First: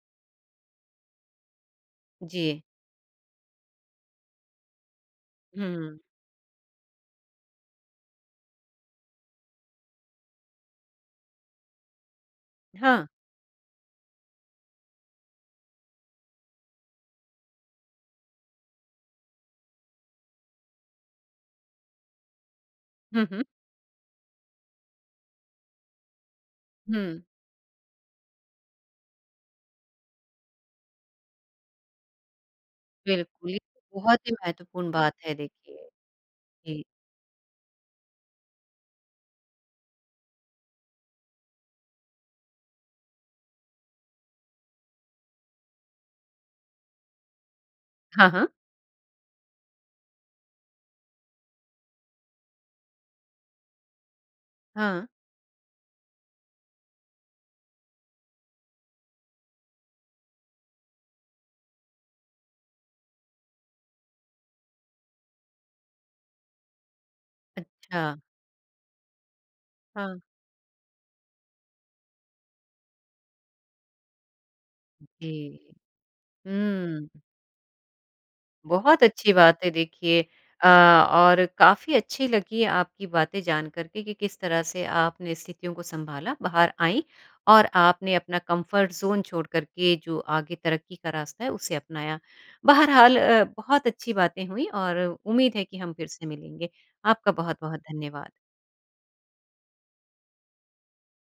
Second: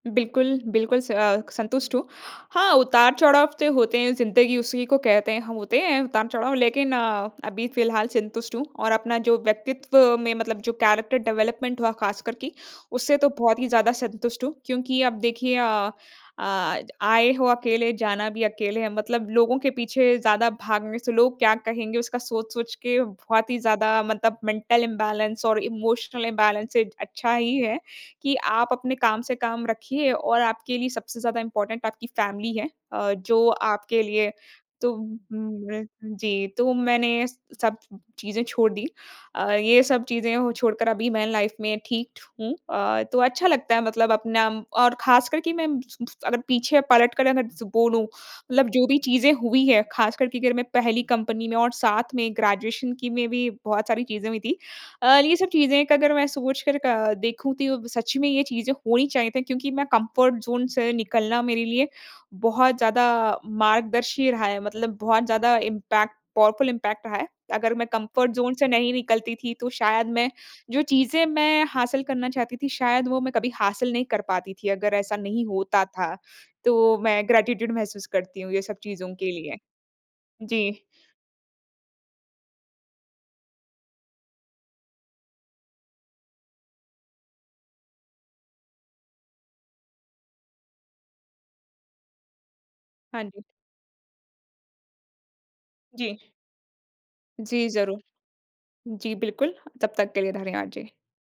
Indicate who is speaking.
Speaker 1: बिल्कुल, बिल्कुल स अ, संतुष्ट हूँ।
Speaker 2: जी।
Speaker 1: हाँ, उतार-चढ़ाव तो होते हैं ज़िन्दगी उसी को कहते हैं, ह होते हैं
Speaker 2: हुँ।
Speaker 1: उतार चढ़ाव लेकिन अ, अभी फिलहाल संतुष्ट हूँ। और अपना जो व्यक्तित्व में मतलब जो कैरेक्टर डेवलपमेंट हुआ खासकर की,
Speaker 2: हाँ।
Speaker 1: उससे तो बहुत ही ज़्यादा संतुष्ट हूँ, क्योंकि अब देखिए अ, आज आए हो अकेले, जाना भी अकेले है, मतलब लोगों के पीछे ज़्यादा भागने से लोग क्या कहेंगे उसका सोच-सोच के
Speaker 2: हुँ, हुँ।
Speaker 1: बहुत ही ज़्यादा मतलब मेंटल इम्बैलेंस और इमोशनल इम्बैलेंस से
Speaker 2: हुँ।
Speaker 1: अच्छा ही है कि आप अपने काम से काम रखिए और आपके लिए सबसे ज़्यादा इम्पोर्टेंट आपकी फैमिली है अ, जो
Speaker 2: बिल्कुल। ये तो
Speaker 1: आपके
Speaker 2: बहुत
Speaker 1: लिए
Speaker 2: ही
Speaker 1: तो
Speaker 2: महत्वपूर्ण बात है देखिए।
Speaker 1: जी, तो
Speaker 2: जी।
Speaker 1: मैंने सब चीज़ें छोड़ दीं। अ, ये सब चीज़ें छोड़ कर अभी मैं लाइफ में ठीक हूँ अ, तो अच्छा लगता है मतलब अपना और खासकर कि मैं [unintelligible] अगर पीछे पलट कर अगर बोलूँ
Speaker 2: हाँ, हाँ।
Speaker 1: मतलब जो भी चीज़ें हुई हैं, खासकर की अगर मैं पहली कंपनी में और साथ में ग्रेजुएशन की में भी बहुत सारी चीज़ें हुई थीं।
Speaker 2: हाँ।
Speaker 1: अ, ये सब चीज़ें अगर मैं सोच कर अ, देखूँ तो ये सच में ये चीज़ें होनी चाहिए थी क्योंकि मैं कम्फर्ट ज़ोन से निकलना मेरे लिए, बहुत ज़्यादा मार्गदर्शी रहा है, मतलब बहुत ज़्यादा इम्पैक्ट पावरफुल इम्पैक्ट रहा है। अगर मैं
Speaker 2: अच्छा।
Speaker 1: कम्फर्ट ज़ोन से नहीं निकलती थी तो शायद
Speaker 2: हाँ।
Speaker 1: मैं जो चीज़ें मैं हासिल करना चाहती थी शायद वो मैं कभी हासिल नहीं कर पाती थी अगर ऐसा नहीं
Speaker 2: जी।
Speaker 1: होता था। तो
Speaker 2: हुँ।
Speaker 1: मैं ग्रैटीट्यूड महसूस करती हूँ, ये सब
Speaker 2: बहुत
Speaker 1: चीज़ों के
Speaker 2: अच्छी
Speaker 1: लिए।
Speaker 2: बात है, देखिए अ,
Speaker 1: जी।
Speaker 2: और काफ़ी अच्छी लगी है आपकी बातें जानकर के, कि किस तरह से आपने स्थितियों को सँभाला बाहर आईं और आपने अपना कम्फर्ट ज़ोन छोड़ कर के जो आगे तरक्की का रास्ता है उसे अपनाया। बहरहाल
Speaker 1: हाँ जी।
Speaker 2: अ, बहुत अच्छी बातें हुईं और उम्मीद है कि हम फिर
Speaker 1: जी।
Speaker 2: से मिलेंगे। आपका
Speaker 1: जी,
Speaker 2: बहुत-बहुत
Speaker 1: ज़रूर।
Speaker 2: धन्यवाद।
Speaker 1: जी, बिल्कुल। तब तक के लिए धन्यवाद, जी।